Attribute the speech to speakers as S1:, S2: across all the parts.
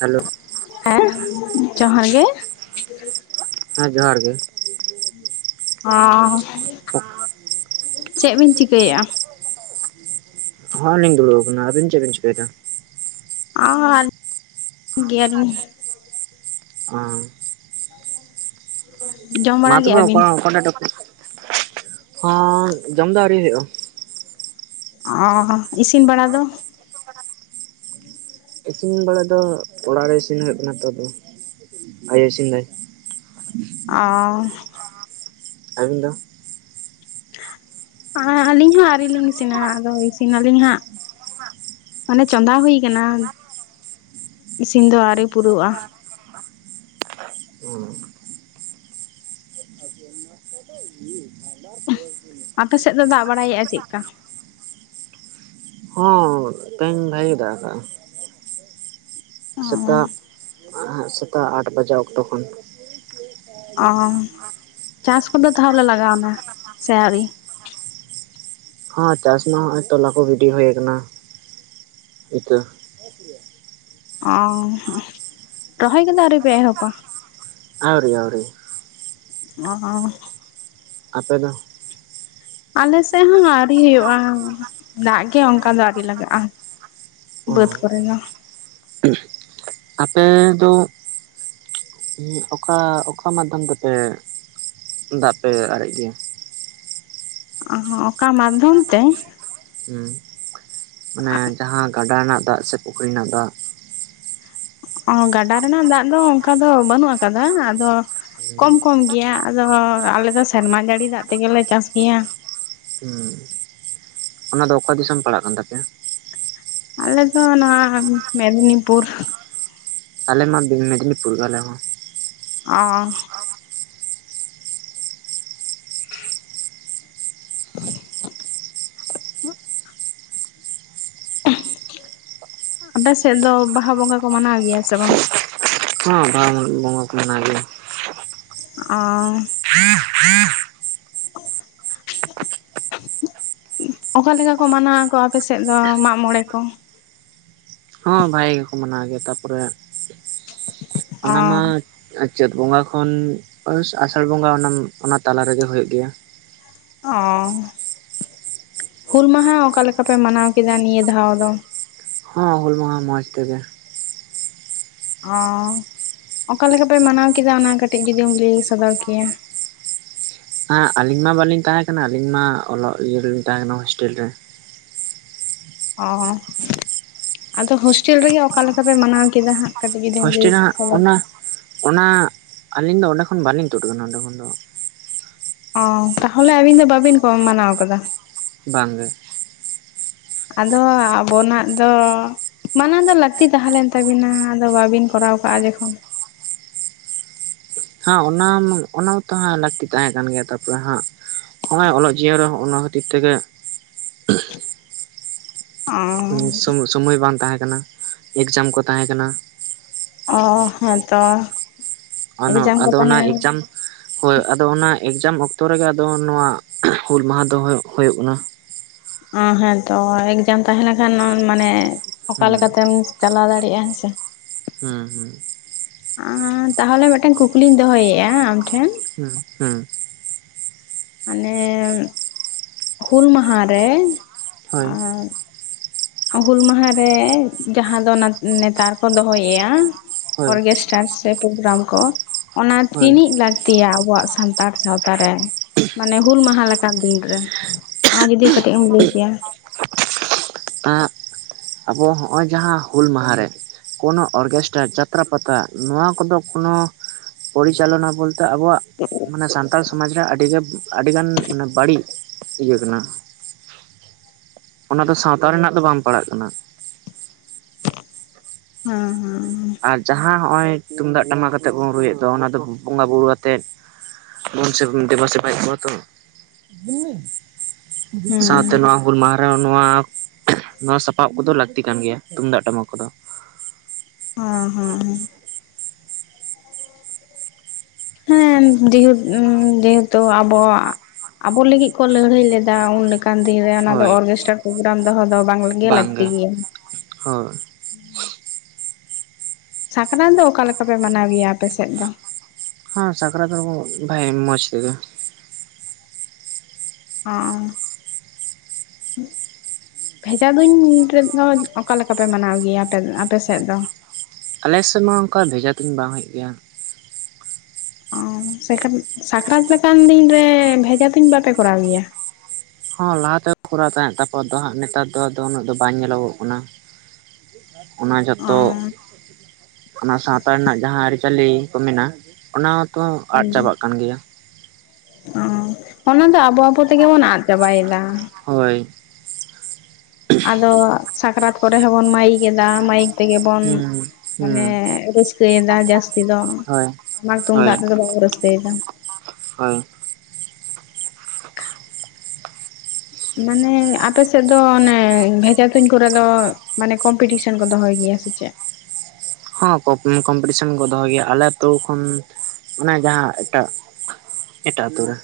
S1: Hello
S2: ᱦᱮᱸ ᱡᱚᱦᱟᱨ ᱜᱮ
S1: ᱦᱮᱸ ᱡᱚᱦᱟᱨ ᱜᱮ
S2: ᱟ
S1: ᱚ
S2: ᱪᱮᱫ ᱵᱤᱱ ᱪᱤᱠᱟᱹᱭᱮᱫᱼᱟ?
S1: ᱦᱚᱸᱞᱤᱧ ᱫᱩᱲᱩᱵ ᱟᱠᱟᱱᱟ ᱟᱹᱵᱤᱱ ᱪᱮᱫ ᱵᱤᱱ ᱪᱤᱠᱟᱹᱭᱮᱫᱟ?
S2: ᱟᱨ [inaudible] ᱜᱮᱭᱟᱞᱤᱧ
S1: ᱟᱸ
S2: ᱡᱚᱢ
S1: ᱢᱟ
S2: ᱵᱟᱲᱟ
S1: ᱛᱚᱵᱮ
S2: ᱠᱮᱜᱼᱟ ᱵᱤᱱ?
S1: ᱚᱠᱟ ᱚᱠᱟᱴᱟᱜ ᱴᱚᱯᱤᱠ ᱦᱚᱸ ᱡᱚᱢ ᱫᱚ ᱟᱹᱣᱨᱤ ᱦᱩᱭᱩᱜᱼᱟ᱾
S2: ᱚ ᱤᱥᱤᱱ ᱵᱟᱲᱟ ᱫᱚ?
S1: ᱤᱥᱤᱱ ᱵᱟᱲᱟ ᱫᱚ ᱚᱲᱟᱜ ᱨᱮ ᱤᱥᱤᱱ ᱦᱩᱭᱩᱜ ᱠᱟᱱᱟ ᱛᱚ ᱟᱭᱳ ᱤᱥᱤᱱ ᱫᱟᱭ
S2: ᱚ
S1: ᱟᱹᱵᱤᱱ ᱫᱚ?
S2: ᱟᱹᱞᱤᱧ ᱦᱚᱸ ᱟᱹᱣᱨᱤ ᱞᱤᱧ ᱤᱥᱤᱱᱟ ᱟᱫᱚ ᱤᱥᱤᱱᱟᱞᱤᱧ ᱦᱟᱸᱜ᱾ ᱢᱟᱱᱮ ᱪᱚᱸᱫᱟ ᱦᱩᱭ ᱟᱠᱟᱱᱟ ᱤᱥᱤᱱ ᱫᱚ ᱟᱹᱣᱨᱤ ᱯᱩᱨᱟᱹᱜᱼᱟ
S1: [unintelligible] [unintelligible]
S2: ᱟᱯᱮ ᱥᱮᱫ ᱫᱚ ᱫᱟᱜ ᱵᱟᱲᱟᱭᱮᱫᱼᱟ ᱪᱮᱫᱠᱟ?
S1: ᱦᱚᱸᱼᱼ ᱵᱷᱟᱹᱜᱤᱭ ᱫᱟᱜ ᱟᱠᱟᱜᱼᱟ᱾ ᱥᱮᱛᱟᱜ ᱥᱮᱛᱟᱜ ᱟᱴ ᱵᱟᱡᱟᱜ ᱚᱠᱛᱚ ᱠᱷᱚᱱ᱾
S2: ᱚ ᱪᱟᱥ ᱠᱚᱫᱚ ᱛᱟᱦᱚᱞᱮ ᱞᱟᱜᱟᱣᱱᱟ ᱥᱮ ᱟᱹᱣᱨᱤ?
S1: ᱦᱚᱸ ᱪᱟᱥ ᱢᱟ ᱦᱚᱸᱜᱼᱚᱭ ᱛᱚᱞᱟᱠᱚ ᱜᱤᱰᱤ ᱦᱩᱭ ᱟᱠᱟᱱᱟ ᱤᱛᱟᱹ [unintelligible] ᱜᱮᱭᱟ ᱾
S2: ᱚᱸ, ᱨᱚᱦᱚᱭ ᱠᱮᱫᱚ ᱟᱹᱣᱨᱤ ᱯᱮ ᱮᱦᱚᱵᱟ?
S1: ᱟᱹᱣᱨᱤ ᱟᱹᱣᱨᱤ ᱾
S2: ᱚ ᱦᱚᱻ
S1: ᱟᱯᱮ ᱫᱚ?
S2: ᱟᱞᱮ ᱥᱮᱫ ᱦᱚᱸ ᱟᱹᱣᱨᱤ ᱦᱩᱭᱩᱜᱼᱟ ᱾ ᱫᱟᱜ ᱜᱮ ᱚᱱᱠᱟ ᱫᱚ ᱟᱹᱣᱨᱤ ᱞᱟᱜᱟᱜᱼᱟ
S1: ᱚ
S2: ᱵᱟᱹᱫᱽ ᱠᱚᱨᱮ ᱫᱚ ᱾
S1: ᱟᱯᱮ ᱫᱚ ᱦᱮᱸ ᱚᱠᱟ ᱚᱠᱟ ᱢᱟᱫᱽᱫᱷᱚᱢ ᱛᱮᱯᱮ ᱫᱟᱜ ᱯᱮ ᱟᱨᱮᱡ ᱜᱮᱭᱟ?
S2: ᱚᱠᱟ ᱢᱟᱫᱽᱫᱷᱚᱢ ᱛᱮ?
S1: ᱦᱩᱸ, ᱢᱟᱱᱮ ᱡᱟᱦᱟᱸ ᱜᱟᱰᱟ ᱨᱮᱱᱟᱜ ᱫᱟᱜ ᱥᱮ ᱯᱩᱠᱷᱨᱤ ᱨᱮᱱᱟᱜ ᱫᱟᱜ?
S2: ᱚ, ᱜᱟᱰᱟ ᱨᱮᱱᱟᱜ ᱫᱟᱜ ᱫᱚ ᱚᱱᱠᱟ ᱫᱚ ᱵᱟᱹᱱᱩᱜ ᱟᱠᱟᱫᱟ ᱾ ᱟᱫᱚ ᱠᱚᱢ ᱠᱚᱢ ᱜᱮᱭᱟ ᱟᱫᱚ ᱟᱞᱮ ᱫᱚ ᱥᱮᱨᱢᱟ ᱡᱟᱹᱲᱤ ᱫᱟᱜ ᱛᱮᱜᱮ ᱞᱮ ᱪᱟᱥ ᱜᱮᱭᱟ ᱾
S1: ᱦᱮᱸ ᱾ ᱚᱱᱟ ᱫᱚ ᱚᱠᱟ ᱫᱤᱥᱚᱢ ᱯᱟᱲᱟᱜ ᱠᱟᱱ ᱛᱟᱯᱮᱭᱟ?
S2: ᱟᱞᱮ ᱫᱚ ᱱᱚᱣᱟ ᱢᱮᱫᱽᱱᱤᱯᱩᱨ ᱾
S1: ᱟᱞᱮ ᱢᱟ ᱢᱮᱫᱽᱱᱤᱯᱩᱨ ᱜᱮ ᱟᱞᱮ ᱦᱚᱸ ᱾
S2: ᱚᱻ [inaudible] [inaudible] ᱟᱯᱮ ᱥᱮᱫ ᱫᱚ ᱵᱟᱦᱟ ᱵᱚᱸᱜᱟ ᱠᱚ ᱢᱟᱱᱟᱣ ᱜᱮᱭᱟ ᱥᱮ ᱵᱟᱝ?
S1: ᱦᱚ, ᱵᱟᱦᱟ [unintelligible] ᱵᱚᱸᱜᱟ ᱠᱚ ᱢᱮᱱᱟᱣ ᱜᱮᱭᱟ ᱾
S2: ᱚᱻ
S1: [inaudible]
S2: ᱚᱠᱟ ᱞᱮᱠᱟ ᱠᱚ ᱢᱟᱱᱟᱣ ᱟᱠᱚ ᱟᱯᱮ ᱥᱮᱫ ᱫᱚ ᱢᱟᱜ ᱢᱚᱬᱮ ᱠᱚ?
S1: ᱦᱚᱸ ᱵᱷᱟᱜᱮ ᱜᱮᱠᱚ ᱢᱟᱱᱟᱣ ᱜᱮᱭᱟ ᱾ ᱛᱟᱯᱚᱨᱮ
S2: ᱚ
S1: ᱚᱱᱟ ᱢᱟ ᱟᱨ ᱪᱟᱹᱛ ᱵᱚᱸᱜᱟ ᱠᱷᱚᱱ ᱟᱥᱟᱲ ᱵᱚᱸᱜᱟ ᱚᱱᱟ ᱚᱱᱟ ᱛᱟᱞᱟ ᱨᱮᱜᱮ ᱦᱳᱭᱳᱜ ᱜᱮᱭᱟ ᱾
S2: ᱚᱻ, ᱦᱩᱞ ᱢᱟᱦᱟ ᱚᱠᱟ ᱞᱮᱠᱟ ᱯᱮ ᱢᱟᱱᱟᱣ ᱠᱮᱫᱟ ᱱᱤᱭᱟᱹ ᱫᱷᱟᱣ ᱫᱚ?
S1: ᱦᱚᱸ ᱦᱩᱞ ᱢᱟᱦᱟ ᱢᱚᱸᱡᱽ ᱛᱮᱜᱮ
S2: ᱚᱻ, ᱚᱠᱟ ᱞᱮᱠᱟ ᱯᱮ ᱢᱟᱱᱟᱣ ᱠᱮᱫᱟ? ᱚᱱᱟ ᱠᱟᱹᱴᱤᱡ ᱡᱩᱫᱤᱢ ᱞᱟᱹᱭ ᱥᱚᱫᱚᱨ ᱠᱮᱭᱟ ᱾
S1: ᱦᱮᱸ ᱟᱹᱞᱤᱧ ᱢᱟ ᱵᱟᱹᱞᱤᱧ ᱛᱟᱦᱮ ᱠᱟᱱᱟ, ᱟᱹᱞᱤᱧ ᱢᱟ ᱚᱞᱚᱜ ᱤᱭᱟᱹ ᱨᱮᱞᱤᱧ ᱛᱟᱦᱮ ᱠᱟᱱᱟ ᱦᱳᱥᱴᱮᱞ ᱨᱮ ᱾
S2: ᱚ ᱟᱫᱚ ᱦᱳᱥᱴᱮᱞ ᱨᱮᱜᱮ ᱚᱠᱟ ᱞᱮᱠᱟ ᱯᱮ ᱢᱟᱱᱟᱣ ᱠᱮᱫᱟ ᱦᱟᱸᱜ ᱾ ᱠᱟᱴᱤᱡ ᱡᱩᱫᱤᱢ ᱞᱟ. ᱭ
S1: ᱦᱳᱥᱴᱮᱞ ᱨᱮ
S2: ᱥᱚᱫᱚᱨ
S1: ᱚᱱᱟ
S2: ᱠᱮ ᱾
S1: ᱚᱱᱟ ᱟᱹᱞᱤᱧ ᱫᱚ ᱚᱸᱰᱮ ᱠᱷᱚᱱ ᱵᱟᱹᱞᱤᱧ ᱛᱩᱫ ᱟᱠᱟᱱᱟ ᱚᱸᱰᱮ ᱠᱷᱚᱱ ᱫᱚ ᱾
S2: ᱚ ᱛᱟᱦᱚᱞᱮ ᱟᱹᱵᱤᱱ ᱫᱚ ᱠᱚ ᱵᱟᱵᱤᱱ ᱢᱟᱱᱟᱣ ᱠᱟᱫᱟ ᱾
S1: ᱵᱟᱝ ᱜᱮ ᱾
S2: ᱟᱫᱚ ᱟᱵᱚᱱᱟᱜ ᱫᱚ ᱢᱟᱱᱟᱣ ᱫᱚ ᱞᱟᱹᱠᱛᱤ ᱛᱟᱦᱮ ᱞᱮᱱ ᱛᱟᱵᱤᱱᱟ ᱾ ᱟᱫᱚ ᱵᱟᱵᱤᱱ ᱠᱚᱨᱟᱣ ᱠᱟᱜᱼᱟ ᱡᱚᱠᱷᱚᱱ
S1: ᱦᱟᱸ ᱚᱱᱟ ᱢᱟ ᱚᱱᱟ ᱢᱟᱛᱚ ᱦᱟᱸᱜ ᱞᱟᱹᱠᱛᱤ ᱛᱟᱦᱮ ᱠᱟᱱ ᱜᱮᱭᱟ ᱾ ᱛᱟᱯᱚᱨᱮ ᱦᱟᱸᱜ ᱦᱚᱸᱜᱚᱭ ᱚᱞᱚᱜ ᱡᱤᱭᱚᱱ ᱨᱮ ᱦᱚᱜ-ᱚᱱᱟ ᱠᱷᱟᱹᱛᱤᱨ ᱛᱮᱜᱮ
S2: ᱚ
S1: ᱥᱚᱢ ᱥᱚᱢᱚᱭ ᱵᱟᱝ ᱛᱟᱦᱮ ᱠᱟᱱᱟ ᱮᱠᱡᱟᱢ ᱠᱚ ᱛᱟᱦᱮ ᱠᱟᱱᱟ ᱾
S2: ᱚ ᱦᱮᱸ ᱛᱚ ᱾
S1: ᱚᱱᱟ ᱟᱫᱚ ᱚᱱᱟ ᱮᱠᱡᱟᱢ ᱦᱳᱭ ᱟᱫᱚ ᱚᱱᱟ ᱮᱠᱡᱟᱢ ᱚᱠᱛᱚ ᱨᱮᱜᱮ, ᱟᱫᱚ ᱱᱚᱣᱟ ᱦᱩᱞ ᱢᱟᱦᱟ ᱫᱚ ᱦᱳᱭᱳᱜ ᱠᱟᱱᱟ ᱾
S2: ᱚ ᱦᱮᱸ ᱛᱚ ᱮᱠᱡᱟᱢ ᱛᱟᱦᱮᱸ ᱞᱮᱱᱠᱷᱟᱱ ᱢᱟᱱᱮ ᱚᱠᱟ
S1: ᱦᱩᱸ
S2: ᱞᱮᱠᱟ ᱛᱮᱢ ᱪᱟᱞᱟᱣ ᱫᱟᱲᱮᱭᱟᱜ-ᱟ ᱦᱮᱸᱥᱮ ᱾
S1: ᱦᱩᱸᱻᱦᱩᱸᱻ
S2: ᱛᱟᱦᱚᱞᱮ ᱢᱤᱫᱴᱟᱱ ᱠᱩᱠᱞᱤᱧ ᱫᱚᱦᱚᱭᱮᱫᱼᱟ ᱟᱢᱴᱷᱮᱱ
S1: ᱦᱩᱸ ᱦᱩᱸ
S2: ᱟᱞᱮ ᱦᱮᱸ᱾ ᱦᱩᱞ ᱢᱟᱦᱟ ᱨᱮ
S1: ᱦᱳᱭ᱾
S2: ᱟᱨ ᱦᱩᱞ ᱢᱟᱦᱟ ᱨᱮ ᱡᱟᱦᱟᱸ ᱫᱚ ᱱᱮᱛᱟᱨ ᱠᱚ ᱫᱚᱦᱚᱭᱮᱭᱟ
S1: ᱦᱳᱭ
S2: ᱚᱨᱜᱮᱥ ᱪᱟ ᱥᱮ ᱯᱨᱳᱜᱨᱟᱢ ᱠᱚ ᱚᱱᱟ
S1: ᱦᱳᱭ
S2: ᱛᱤᱱᱤᱜ ᱞᱟᱠ ᱞᱟᱹᱠᱛᱤᱭᱟ ᱟᱵᱚᱣᱟᱜ ᱥᱟᱱᱛᱟᱲ ᱥᱟᱶᱛᱟ ᱨᱮ ᱢᱟᱱᱮ ᱦᱩᱞ ᱢᱟᱦᱟ ᱞᱮᱠᱟᱱ ᱫᱤᱱ ᱨᱮ ᱚᱱᱟ ᱡᱩᱫᱤ ᱠᱟᱹᱴᱤᱡ ᱮᱢ ᱞᱟᱹᱭ ᱠᱮᱭᱟ
S1: ᱮᱸ ᱟᱵᱚ ᱦᱚᱸᱜᱼᱚᱭ ᱡᱟᱦᱟᱸ ᱦᱩᱞ ᱢᱟᱦᱟ ᱨᱮ ᱠᱳᱱᱳ ᱚᱨᱜᱮᱥᱴᱟᱨ ᱡᱟᱛᱨᱟ ᱯᱟᱛᱟ ᱱᱚᱣᱟ ᱠᱚᱫᱚ ᱠᱳᱱᱳ ᱯᱚᱨᱤᱪᱟᱞᱚᱱᱟ ᱵᱚᱞ ᱱᱤᱛᱚᱜ ᱟᱵᱚᱣᱟᱜ ᱢᱟᱱᱮ ᱥᱟᱱᱛᱟᱲ ᱥᱚᱢᱟᱡᱽ ᱨᱮ ᱟᱹᱰᱤ ᱟᱹᱰᱤ ᱜᱟᱱ ᱢᱟᱱᱮ ᱵᱟᱹᱲᱤᱡ ᱤᱭᱟᱹ ᱠᱟᱱᱟ᱾ ᱚᱱᱟ ᱫᱚ ᱥᱟᱶᱛᱟ ᱨᱮᱱᱟᱜ ᱫᱚ ᱵᱟᱝ ᱯᱟᱲᱟᱜ ᱠᱟᱱᱟ᱾
S2: ᱦᱮᱸᱻᱦᱮᱸᱻ
S1: ᱟᱨ ᱡᱟᱦᱟᱸ ᱦᱚᱸᱜ ᱚᱭ ᱛᱩᱢᱫᱟᱜ ᱴᱟᱢᱟᱠ ᱟᱛᱮᱫ ᱵᱚᱱ ᱨᱩᱭᱮᱫ ᱫᱚ ᱚᱱᱟ ᱫᱚ ᱵᱚᱸᱜᱟ ᱵᱩᱨᱩ ᱟᱛᱮᱫ ᱢᱚᱱ ᱥᱮ ᱫᱮᱵᱟ ᱥᱮᱵᱟᱭ ᱠᱚᱣᱟ ᱛᱚ ᱥᱟᱶᱛᱮ
S2: ᱦᱮᱸ
S1: ᱱᱚᱣᱟ ᱦᱩᱞ ᱢᱟᱦᱟ ᱟᱨ ᱱᱚᱣᱟ ᱱᱚᱣᱟ ᱥᱟᱯᱟᱵ ᱠᱚᱫᱚ ᱞᱟᱹᱠᱛᱤ ᱠᱟᱱ ᱜᱮᱭᱟ ᱛᱩᱢᱫᱟᱜ ᱴᱟᱢᱟᱠ ᱠᱚᱫᱚ
S2: ᱦᱚᱸ ᱦᱮᱸ ᱦᱮᱸ ᱦᱮᱸ ᱡᱮ ᱡᱮᱦᱮᱛᱩ ᱟᱵᱚᱣᱟᱜ ᱟᱵᱚ ᱞᱟᱹᱜᱤᱫ ᱠᱚ ᱞᱟᱹᱲᱦᱟᱹᱭ ᱞᱮᱫᱟ ᱩᱱ ᱚᱱᱠᱟᱱ ᱫᱤᱱ ᱨᱮ ᱚᱱᱟ ᱫᱚ
S1: ᱦᱳᱭ
S2: ᱚᱨᱜᱮᱥᱴᱟᱨ ᱯᱨᱳᱜᱨᱟᱢ ᱫᱚᱦᱚ ᱫᱚ ᱵᱟᱝ ᱜᱮ ᱞᱟᱹᱠᱛᱤ
S1: ᱵᱟᱝᱜᱮ
S2: ᱜᱮᱭᱟ
S1: ᱦᱳᱭ
S2: ᱥᱟᱠᱨᱟᱛ ᱫᱚ ᱚᱠᱟ ᱞᱮᱠᱟ ᱯᱮ ᱢᱟᱱᱟᱣ ᱜᱮᱭᱟ ᱟᱯᱮ ᱥᱮᱫ ᱫᱚ
S1: ᱦᱚᱸ ᱥᱟᱠᱨᱟᱛ ᱨᱮᱫᱚ ᱵᱷᱟᱜᱮ ᱢᱚᱡᱽ ᱛᱮᱜᱮ
S2: ᱚᱸᱻ ᱵᱷᱮᱡᱟ ᱫᱩᱧ ᱨᱮᱫᱚ ᱚᱠᱟ ᱞᱮᱠᱟ ᱯᱮ ᱢᱟᱱᱟᱣ ᱜᱮᱭᱟ ᱟᱯᱮ ᱟᱯᱮ ᱥᱮᱫ ᱫᱚ
S1: ᱟᱞᱮ ᱥᱮᱫ ᱢᱟ ᱚᱱᱠᱟ ᱵᱷᱮᱡᱟ ᱛᱩᱧ ᱵᱟᱝ ᱦᱩᱭᱩᱜ ᱜᱮᱭᱟ
S2: ᱟᱶ ᱥᱟᱠ ᱥᱟᱠᱨᱟᱛ ᱞᱮᱠᱟᱱ ᱫᱤᱱ ᱨᱮ ᱵᱷᱮᱡᱟ ᱛᱩᱧ ᱫᱤᱱ ᱵᱟᱯᱮ ᱠᱚᱨᱟᱣ ᱜᱮᱭᱟ
S1: ᱦᱚᱸ ᱞᱟᱦᱟᱛᱮ ᱯᱷᱚᱨᱟᱣ ᱛᱟᱦᱮᱸᱫ ᱛᱟᱠᱚᱣᱟ ᱛᱚ ᱦᱟᱸᱜ ᱱᱮᱛᱟᱨ ᱫᱚ ᱟᱫᱚ ᱩᱱᱟᱹᱜ ᱫᱚ ᱵᱟᱝ ᱧᱮᱞᱚᱜᱚᱜ ᱠᱟᱱᱟ᱾ ᱚᱱᱟ
S2: ᱚ
S1: ᱡᱚᱛᱚ ᱚᱱᱟ ᱥᱟᱶᱛᱟ ᱨᱮᱱᱟᱜ ᱡᱟᱦᱟᱸ ᱟᱹᱨᱤᱪᱟᱹᱞᱤ ᱠᱚ ᱢᱮᱱᱟᱜ ᱚᱱᱟ ᱦᱚᱛᱚ ᱟᱫ ᱪᱟᱵᱟᱜ ᱠᱟᱱ ᱜᱮᱭᱟ
S2: ᱚᱸᱻ ᱚᱱᱟ ᱫᱚ ᱟᱵᱚ ᱟᱵᱚ ᱛᱮᱜᱮ ᱵᱚᱱ ᱟᱫ ᱪᱟᱵᱟᱭᱮᱫᱟ᱾
S1: ᱦᱳᱭ
S2: ᱟᱫᱚ ᱥᱟᱠᱨᱟᱛ ᱠᱚᱨᱮ ᱦᱚᱸᱵᱚᱱ ᱢᱟᱹᱭᱤᱠ ᱮᱫᱟ ᱢᱟᱹᱭᱤᱠ ᱛᱮᱜᱮ ᱵᱚᱱ
S1: ᱦᱩᱸ
S2: ᱢᱟᱱᱮ
S1: ᱦᱩᱸ
S2: ᱨᱟᱹᱥᱠᱟᱹᱭᱮᱫᱟ ᱡᱟᱹᱥ ᱪᱮᱫᱚᱜ
S1: ᱦᱳᱭ
S2: ᱴᱟᱢᱟᱠ
S1: ᱦᱳᱭ
S2: ᱛᱩᱢᱫᱟᱜ ᱛᱮᱫᱚ ᱵᱟᱵᱚ ᱨᱟᱹᱥᱠᱟᱹᱭᱮᱫᱟ
S1: ᱦᱳᱭ
S2: ᱢᱟᱱᱮ ᱟᱯᱮ ᱥᱮᱫ ᱫᱚ ᱚᱱᱮ ᱵᱷᱮᱡᱟ ᱛᱩᱧ ᱠᱚᱨᱮ ᱫᱚ ᱢᱟᱱᱮ ᱠᱚᱢᱯᱤᱴᱤᱥᱚᱱ ᱠᱚ ᱫᱚᱦᱚᱭ ᱜᱮᱭᱟ ᱥᱮ ᱪᱮᱫ
S1: ᱦᱚᱸ ᱠᱚ ᱠᱚᱢᱯᱤᱴᱤᱥᱮᱱ ᱠᱚ ᱫᱚᱦᱚ ᱜᱮᱭᱟ ᱟᱞᱮ ᱟᱹᱛᱩ ᱠᱷᱚᱱ ᱚᱱᱮ ᱡᱟᱦᱟᱸ ᱮᱴᱟᱜ ᱮᱴᱟᱜ ᱟᱹᱛᱳ ᱨᱮ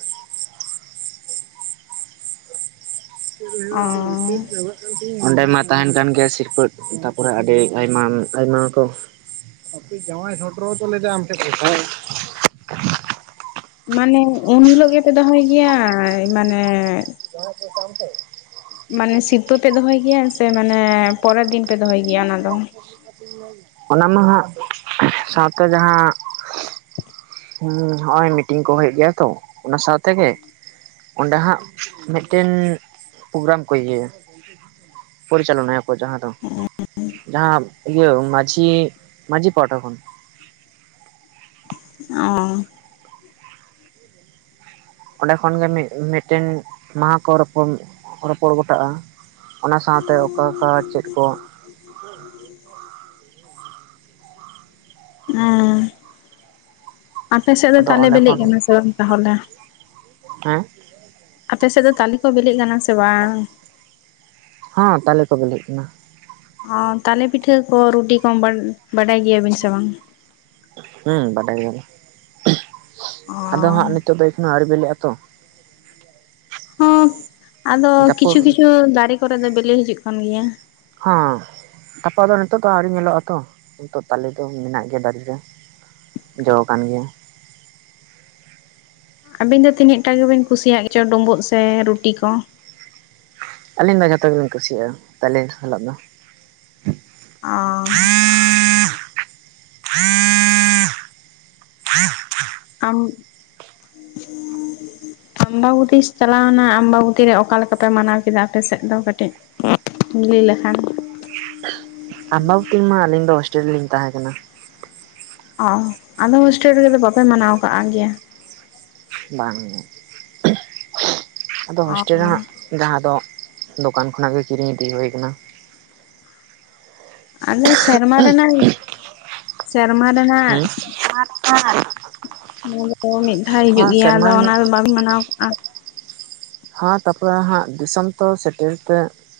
S2: ᱚ
S1: [unintelligible] ᱚᱱᱰᱮ ᱢᱟ ᱛᱟᱦᱮᱱ ᱠᱟᱱ ᱜᱮᱭᱟ ᱥᱤᱨᱯᱟᱹ ᱛᱟᱨᱯᱚᱨᱮ ᱟᱹᱰᱤ ᱟᱭᱢᱟ ᱟᱭᱢᱟ ᱠᱚ ᱟ ᱡᱮᱶᱟᱭ ᱥᱴᱮᱨ ᱛ ᱞᱮᱫ ᱟᱢ ᱠᱚ [unintelligible]
S2: ᱢᱟᱱᱮ ᱩᱱ ᱦᱤᱞᱳᱜ ᱜᱮᱯᱮ ᱫᱚᱦᱚᱭ ᱜᱮᱭᱟ? ᱢᱟᱱᱮᱼᱼ
S1: [unintelligible]
S2: ᱢᱟᱱᱮ ᱥᱤᱨᱯᱟᱹ ᱯᱮ ᱫᱚᱦᱚᱭ ᱜᱮᱭᱟ ᱥᱮ ᱢᱟᱱᱮ ᱯᱚᱨᱮ ᱫᱤᱱ ᱯᱮ ᱫᱚᱦᱚᱭ ᱜᱮᱭᱟ ᱚᱱᱟ ᱫᱚ?
S1: [inaudible] ᱚᱱᱟ ᱢᱟ ᱦᱟᱸᱜ ᱥᱟᱶᱛᱮ ᱡᱟᱦᱟᱸᱼᱼ ᱦᱸ ᱦᱚᱜ ᱚᱭ ᱢᱤᱴᱤᱝ ᱠᱚ ᱦᱩᱭᱩᱜ ᱜᱮᱭᱟ ᱛᱚ ᱚᱱᱟ ᱥᱟᱶ ᱛᱮᱜᱮᱼᱼ ᱚᱸᱰᱮ ᱦᱟᱸᱜ ᱢᱤᱫᱴᱮᱱ ᱯᱨᱳᱜᱨᱟᱢ ᱠᱚ ᱤᱭᱟᱹᱭᱟᱼᱼ ᱯᱚᱨᱤᱪᱟᱞᱚᱱᱟᱭ ᱟᱠᱚ ᱡᱟᱦᱟᱸ ᱫᱚ, ᱡᱟᱦᱟᱸ ᱤᱭᱟᱹ ᱢᱟᱺᱡᱷᱤ ᱢᱟᱺᱡᱷᱤ ᱯᱟᱦᱴᱟ ᱠᱷᱚᱱ
S2: ᱚᱻ
S1: ᱚᱸᱰᱮ ᱠᱷᱚᱱ ᱜᱮ ᱢᱤ ᱢᱤᱫᱴᱮᱱ ᱢᱟᱦᱟ ᱠᱚ ᱨᱚᱯᱚᱲ ᱨᱚᱯᱚᱲ ᱜᱚᱴᱟᱜᱼᱟ᱾ ᱚᱱᱟ ᱥᱟᱶᱛᱮ ᱚᱠᱟ ᱠᱟ ᱪᱮᱫ ᱠᱚ [inaudible]
S2: ᱦᱮᱸ ᱟᱯᱮ ᱥᱮᱫ ᱫᱚ
S1: ᱟᱫᱚ
S2: ᱛᱟᱞᱮ
S1: ᱚᱸᱰᱮ
S2: ᱵᱤᱞᱤᱜ
S1: ᱠᱷᱚᱱ
S2: ᱠᱟᱱᱟ ᱥᱮ ᱵᱟᱝ ᱛᱟᱦᱚᱞᱮ?
S1: ᱦᱮᱸ?
S2: ᱟᱯᱮ ᱥᱮᱫ ᱫᱚ ᱛᱟᱞᱮ ᱠᱚ ᱵᱤᱞᱤᱜ ᱠᱟᱱᱟ ᱥᱮ ᱵᱟᱝ?
S1: ᱦᱚᱸ ᱛᱟᱞᱮ ᱠᱚ ᱵᱤᱞᱤᱜ ᱠᱟᱱᱟ᱾
S2: ᱚᱻ ᱛᱟᱞᱮ ᱯᱤᱴᱷᱟᱹ ᱠᱚ ᱨᱩᱴᱤ ᱠᱚᱢ ᱵᱟᱰᱟᱭ ᱜᱮᱭᱟ ᱵᱤᱱ ᱥᱮ ᱵᱟᱝ?
S1: ᱦᱮᱸ ᱵᱟᱰᱟᱭ ᱜᱮᱭᱟ ᱞᱤᱧ
S2: ᱚ
S1: ᱟᱫᱚ ᱦᱟᱜ ᱱᱤᱛᱚᱜ ᱫᱚ ᱮᱠᱷᱚᱱᱳ ᱟᱹᱣᱨᱤ ᱵᱤᱞᱤᱜᱼᱟ ᱛᱚ᱾
S2: ᱦᱚᱸ ᱟᱫᱚ ᱠᱤᱪᱷᱩ
S1: ᱡᱟᱹᱯᱩᱫ
S2: ᱠᱤᱪᱷᱩ ᱫᱟᱨᱮ ᱠᱚᱨᱮ ᱫᱚ ᱵᱤᱞᱤ ᱦᱤᱡᱩᱜ ᱠᱟᱱ ᱜᱮᱭᱟ᱾
S1: ᱦᱟᱸ ᱛᱟᱯᱚᱨ ᱫᱚ ᱱᱤᱛᱚᱜ ᱫᱚ ᱟᱣᱨᱤ ᱧᱮᱞᱚᱜᱼᱟ ᱛᱚ ᱱᱤᱛᱚᱜ ᱛᱟᱞᱮ ᱫᱚ ᱢᱮᱱᱟᱜ ᱜᱮᱭᱟ ᱫᱟᱨᱮ ᱨᱮ ᱡᱚ ᱠᱟᱱ ᱜᱮᱭᱟ᱾
S2: ᱟᱹᱵᱤᱱ ᱫᱚ ᱛᱤᱱᱟᱹᱜ ᱴᱟ ᱜᱮᱵᱤᱱ ᱠᱩᱥᱤᱭᱟᱜ ᱜᱮᱪᱚ ᱰᱩᱢᱵᱩᱜ ᱥᱮ ᱨᱩᱴᱤ ᱠᱚ?
S1: ᱟᱹᱞᱤᱧ ᱫᱚ ᱡᱚᱛᱚ ᱜᱮᱞᱤᱧ ᱠᱩᱥᱤᱭᱟᱜᱼᱟ ᱛᱟᱞᱮ ᱥᱟᱞᱟᱜ ᱫᱚ
S2: ᱚᱻ ᱟᱢᱻ
S1: [inaudible]
S2: ᱟᱢᱵᱟᱵᱚᱛᱤ ᱪᱟᱞᱟᱣᱱᱟ ᱟᱢᱵᱟᱵᱚᱛᱤ ᱨᱮ ᱚᱠᱟ ᱞᱮᱠᱟ ᱯᱮ ᱢᱟᱱᱟᱣ ᱠᱮᱫᱟ ᱟᱯᱮ ᱥᱮᱫ ᱫᱚ ᱠᱟᱹᱴᱤᱡ? [unintelligible] ᱞᱮ ᱞᱮᱠᱷᱟᱱ
S1: ᱟᱸᱵᱟᱵᱩᱛᱤ ᱨᱮᱢᱟ ᱟᱞᱤᱧ ᱫᱚ ᱦᱳᱥᱴᱮᱞ ᱨᱮᱞᱤᱧ ᱛᱟᱦᱮᱸ ᱠᱟᱱᱟ᱾
S2: ᱚ ᱟᱫᱚ ᱦᱳᱥᱴᱮᱞ ᱨᱮᱜᱮ ᱫᱚ ᱵᱟᱯᱮ ᱢᱟᱱᱟᱣ ᱠᱟᱜᱼᱟ ᱜᱮᱭᱟ?
S1: ᱵᱟᱝ ᱟᱫᱚ ᱦᱳᱥᱴᱮᱞ ᱨᱮ
S2: ᱚ
S1: ᱦᱟᱸᱜᱼᱼ ᱡᱟᱦᱟᱸ ᱫᱚ ᱫᱚᱠᱟᱱ ᱠᱷᱚᱱᱟᱜ ᱜᱮ ᱠᱤᱨᱤᱧ ᱤᱫᱤ ᱦᱳᱭ ᱠᱟᱱᱟ᱾
S2: ᱟᱫᱚ ᱥᱮᱨᱢᱟ ᱨᱮᱱᱟᱝ ᱥᱮᱨᱢᱟ ᱨᱮᱱᱟᱜ
S1: [unintelligible]
S2: ᱱᱟᱣᱟ ᱫᱚ ᱢᱤᱫ ᱫᱷᱟᱣ ᱦᱤᱡᱩᱜ ᱜᱮᱭᱟ
S1: ᱥᱮᱨᱢᱟ
S2: ᱟᱫᱚ
S1: ᱨᱮᱱᱟᱜ
S2: ᱚᱱᱟ ᱫᱚ ᱵᱟᱝ ᱢᱟᱱᱟᱣ ᱠᱟᱜᱼᱟ
S1: ᱦᱟᱸ ᱛᱟᱯᱚᱨᱮ ᱦᱟᱸᱜ ᱫᱤᱥᱚᱢ ᱛᱚ ᱥᱮᱴᱮᱨ ᱛᱮ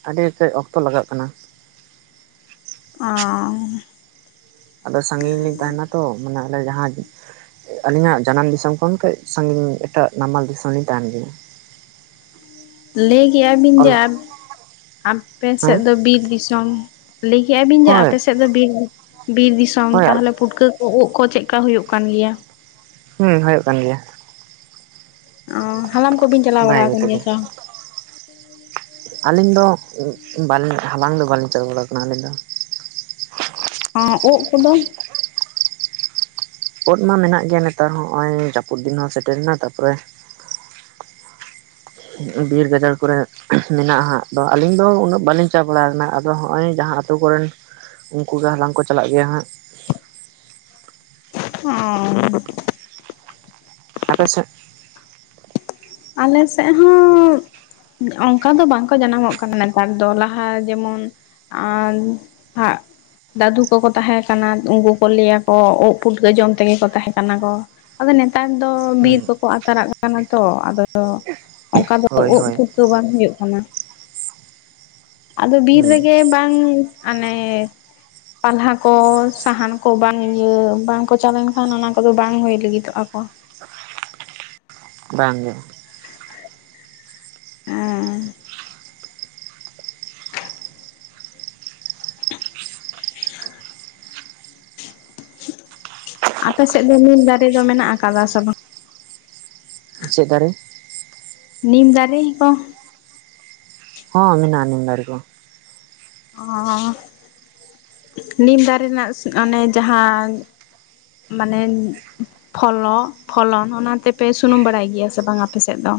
S1: ᱟᱰᱤ ᱛᱮᱡ ᱚᱠᱛᱚ ᱞᱟᱜᱟᱜ ᱠᱟᱱᱟ᱾
S2: ᱟᱸ
S1: ᱟᱫᱚ ᱥᱟᱺᱜᱤᱧ ᱨᱮᱤᱧ ᱛᱟᱦᱮᱱᱟ ᱛᱚ ᱢᱟᱱᱮ ᱚᱞᱮ ᱡᱟᱦᱟᱸ ᱟᱞᱤᱧᱟᱜ ᱡᱟᱱᱟᱢ ᱫᱤᱥᱚᱢ ᱠᱷᱚᱱ ᱠᱟᱹᱡ ᱥᱟᱺᱜᱤᱧ ᱮᱴᱟᱜ ᱱᱟᱢᱟᱞ ᱫᱤᱥᱚᱢ ᱞᱤᱧ ᱛᱟᱦᱮᱱ ᱜᱮᱭᱟ᱾
S2: ᱞᱟᱹᱭ ᱠᱮᱜᱼᱟᱵᱤᱱ
S1: ᱚᱞ
S2: ᱡᱮ ᱟᱯ ᱟᱯᱮ ᱥᱮᱫ
S1: ᱦᱮᱸ
S2: ᱫᱚ ᱵᱤᱨ ᱫᱤᱥᱚᱢ ᱞᱟᱹᱭ ᱠᱮᱜᱼᱟ ᱵᱤᱱ ᱡᱮ
S1: ᱦᱳᱭ
S2: ᱟᱯᱮ ᱥᱮᱫ ᱫᱚ ᱵᱤᱨ ᱵᱤᱨ ᱫᱤᱥᱚᱢ
S1: ᱦᱳᱭ
S2: ᱛᱟᱦᱮᱞᱮᱼᱼ ᱯᱩᱴᱠᱟᱹ ᱠᱚ ᱳᱜ ᱠᱚ ᱪᱮᱜ ᱠᱟ ᱦᱳᱭᱳᱜ ᱠᱟᱱ ᱜᱮᱭᱟ?
S1: ᱦᱩᱸ ᱦᱳᱭᱳᱜ ᱠᱟᱱ ᱜᱮᱭᱟ᱾
S2: ᱚ ᱦᱟᱞᱟᱢ ᱠᱚᱵᱤᱱ ᱪᱟᱞᱟᱣ ᱵᱟᱲᱟ
S1: ᱵᱷᱟᱜᱮ
S2: ᱠᱟᱱ ᱜᱮᱭᱟ ᱥᱮ ᱵᱟᱝ?
S1: ᱟᱞᱤᱧ ᱫᱚ ᱵᱟᱞ ᱦᱟᱞᱟᱝ ᱫᱚ ᱵᱟᱞᱤᱧ ᱪᱟᱞᱟ ᱵᱟᱲᱟ ᱠᱟᱱᱟ ᱟᱞᱤᱧ ᱫᱚ
S2: ᱚᱸ ᱳᱜ ᱠᱚᱫᱚ
S1: ᱳᱫ ᱢᱟ ᱢᱮᱱᱟᱜ ᱜᱮᱭᱟ ᱱᱮᱛᱟᱨ ᱦᱚᱸ ᱱᱚᱜ ᱚᱭ ᱡᱟᱯᱩᱫ ᱫᱤᱱ ᱦᱚᱸ ᱥᱮᱴᱮᱨ ᱮᱱᱟ ᱛᱟᱯᱚᱨᱮ ᱼᱼ ᱵᱤᱨ ᱜᱟᱡᱟᱲ ᱠᱚᱨᱮ ᱢᱮᱱᱟᱜᱼᱟ ᱦᱟᱸᱜ ᱛᱚ ᱟᱞᱤᱧ ᱫᱚ ᱩᱱᱟᱹᱜ ᱵᱟᱞᱤᱧ ᱪᱟ ᱵᱟᱲᱟ ᱠᱟᱱᱟ ᱟᱫᱚ ᱦᱚᱸᱜᱼᱚᱭ ᱡᱟᱦᱟᱸ ᱼᱼ ᱟᱛᱳ ᱠᱚᱨᱮᱱ ᱩᱱᱠᱩ ᱜᱮ ᱦᱟᱞᱟᱝ ᱠᱚ ᱪᱟᱞᱟᱜ ᱜᱮᱭᱟ ᱦᱟᱸᱜ
S2: ᱚᱸ
S1: ᱟᱯᱮ ᱥᱮᱫ
S2: ᱟᱞᱮ ᱥᱮᱜ ᱦᱚᱸ ᱚᱝᱠᱟ ᱫᱚ ᱵᱟᱝ ᱠᱚ ᱡᱟᱱᱟ ᱢᱚᱜ ᱠᱟᱱᱟ ᱱᱮᱛᱟᱨ ᱫᱚ ᱞᱟᱦᱟ ᱡᱮᱢᱚᱱ ᱼᱼ ᱟᱱ ᱯᱷᱟᱜ ᱫᱟᱫᱩ ᱠᱚᱠᱚ ᱛᱟᱦᱮᱸ ᱠᱟᱱᱟ ᱩᱱᱠᱩ ᱠᱚ ᱞᱟᱹᱭ ᱟᱠᱚ ᱳᱜ ᱯᱩᱴᱠᱟᱹ ᱡᱚᱢ ᱛᱮᱜᱮ ᱠᱚ ᱛᱟᱦᱮᱸ ᱠᱟᱱᱟ ᱠᱚ ᱟᱫᱚ ᱱᱮᱛᱟᱨ ᱫᱚ
S1: ᱦᱮᱸ
S2: ᱵᱤᱨ ᱠᱚᱠᱚ ᱟᱛᱟᱨᱟᱜ ᱠᱟᱱᱟ ᱛᱚ ᱟᱫᱚ ᱚᱝᱠᱟ ᱫᱚ
S1: ᱦᱳᱭ
S2: ᱳᱜ ᱯᱩᱼᱼ
S1: ᱦᱳᱭ
S2: ᱯᱩᱴᱠᱟᱹ ᱵᱟᱝ ᱦᱳᱭᱳᱜ ᱠᱟᱱᱟ᱾ ᱟᱫᱚ ᱵᱤᱨ
S1: ᱦᱩᱸ
S2: ᱨᱮᱜᱮ ᱵᱟᱝ ᱟᱱᱮ ᱼᱼ ᱯᱟᱞᱦᱟ ᱠᱚ ᱥᱟᱦᱟᱱ ᱠᱚ ᱵᱟᱝ ᱤᱭᱟᱹ ᱵᱟᱝ ᱪᱟᱞᱟᱣ ᱞᱮᱱ ᱠᱷᱟᱱ ᱚᱱᱟ ᱠᱚᱫᱚ ᱵᱟᱝ ᱦᱳᱭ ᱞᱟᱹᱜᱤᱫᱚᱜᱼᱟ ᱠᱚ
S1: ᱵᱟᱝ ᱜᱮ
S2: ᱦᱮᱸ ᱟᱯᱮ ᱥᱮᱫ ᱫᱚ ᱱᱤᱢ ᱫᱟᱨᱮ ᱫᱚ ᱢᱮᱱᱟᱜ ᱠᱟᱫᱟ ᱥᱮ ᱵᱟᱝ?
S1: ᱪᱮᱫ ᱫᱟᱨᱮ?
S2: ᱱᱤᱢ ᱫᱟᱨᱮ ᱠᱚ?
S1: ᱦᱚᱸ ᱢᱮᱱᱟᱜ-ᱟ ᱱᱤᱢ ᱫᱟᱨᱮ ᱠᱚ,
S2: ᱚᱸ ᱱᱤᱢ ᱫᱟᱨᱮ ᱱᱟᱜ ᱚᱱᱮ ᱡᱟᱦᱟᱸ ᱼᱼ ᱢᱟᱱᱮ ᱯᱷᱚᱞᱚ ᱯᱷᱚᱞᱚᱱ ᱚᱱᱟ ᱛᱮᱯᱮ ᱥᱩᱱᱩᱢ ᱵᱟᱲᱟᱭ ᱜᱮᱭᱟ ᱥᱮ ᱵᱟᱝ ᱟᱯᱮ ᱥᱮᱫ ᱫᱚ?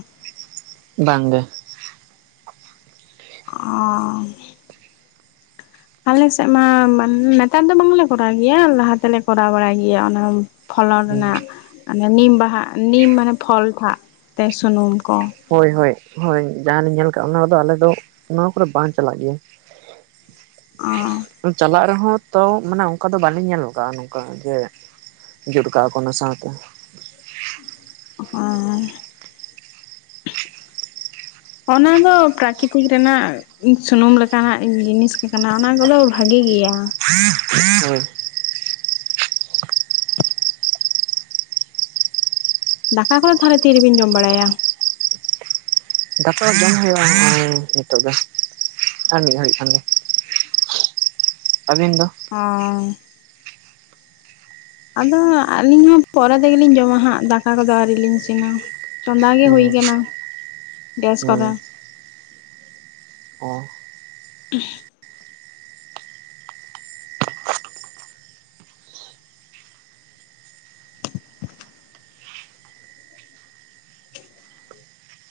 S1: ᱵᱟᱝ ᱜᱮ,
S2: ᱚᱸ ᱟᱞᱮ ᱥᱮᱜ ᱢᱟ ᱱᱮᱛᱟᱨ ᱫᱚ ᱵᱟᱝᱞᱮ ᱠᱚᱨᱟᱣ ᱜᱮᱭᱟ ᱞᱟᱦᱟ ᱛᱮᱞᱮ ᱠᱚᱨᱟᱣ ᱵᱟᱲᱟᱭ ᱜᱮᱭᱟ ᱚᱱᱟ᱾ ᱯᱷᱚᱞᱚᱱ ᱨᱮᱱᱟᱜ ᱚᱱᱮ ᱱᱤᱢ ᱵᱟᱦᱟ ᱱᱤᱢ ᱢᱟᱱᱮ ᱯᱷᱚᱞ ᱴᱷᱟᱜ ᱛᱮ ᱥᱩᱱᱩᱢ ᱠᱚ
S1: ᱦᱳᱭ ᱦᱳᱭ ᱦᱳᱭ ᱡᱟᱦᱟᱸ ᱞᱤᱧ ᱧᱮᱞ ᱠᱟᱜ ᱚᱱᱟ ᱠᱚᱫᱚ ᱟᱞᱮ ᱫᱚ ᱱᱚᱣᱟ ᱠᱚᱨᱮ ᱵᱟᱝ ᱪᱟᱞᱟᱜ ᱜᱮᱭᱟ᱾
S2: ᱚᱸ
S1: ᱪᱟᱞᱟᱜ ᱨᱮᱦᱚᱸ ᱛᱚ ᱢᱟᱱᱮ ᱚᱝᱠᱟ ᱫᱚ ᱵᱟᱞᱤᱧ ᱧᱮᱞ ᱠᱟᱜᱼᱟ ᱱᱚᱝᱠᱟ ᱡᱮᱼᱼ ᱡᱩᱰ ᱠᱟ ᱚᱱᱟ ᱥᱟᱶ ᱛᱮ
S2: ᱦᱚᱸ
S1: [unintelligible]
S2: ᱚᱱᱟ ᱫᱚ ᱯᱨᱟᱠᱤᱛᱤᱠ ᱨᱮᱱᱟᱜᱼᱼ ᱥᱩᱱᱩᱢ ᱞᱮᱠᱟᱱᱟᱜ ᱡᱤᱱᱤᱥ ᱠᱟᱱᱟ ᱚᱱᱟ ᱠᱚᱫᱚ ᱵᱷᱟᱹᱜᱤ ᱜᱮᱭᱟ᱾
S1: [unintelligible] ᱦᱩᱸ
S2: ᱫᱟᱠᱟ ᱠᱚᱫᱚ ᱛᱟᱦᱚᱞᱮ ᱛᱤ ᱨᱮᱵᱤᱱ ᱡᱚᱢ ᱵᱟᱲᱟᱭᱟ?
S1: ᱫᱟᱠᱟ ᱡᱚᱢ ᱦᱩᱭᱩᱜᱼᱟ ᱱᱤᱛᱳ ᱜᱮ ᱟᱨ ᱢᱤᱫ ᱜᱷᱟᱣᱟᱹᱲᱤᱡ ᱠᱷᱟᱱ ᱜᱮᱭ ᱟᱹᱵᱤᱱ ᱫᱚ?
S2: ᱚᱻ ᱟᱫᱚ ᱟᱹᱞᱤᱧ ᱦᱚᱸ ᱯᱚᱨᱮ ᱛᱮᱜᱮᱞᱤᱧ ᱡᱚᱢᱟ ᱦᱟᱸᱜ ᱫᱟᱠᱟ ᱠᱚᱫᱚ ᱟᱣ ᱞᱤᱧ ᱤᱥᱤᱱᱟ᱾ ᱪᱚᱸᱫᱟ ᱜᱮ ᱦᱩᱭ
S1: ᱦᱩᱸ
S2: ᱟᱠᱟᱱᱟ ᱜᱮᱥ
S1: ᱦᱩᱸ
S2: ᱠᱚᱨᱮᱼᱼ
S1: ᱚ
S2: [unintelligible] [unintelligible]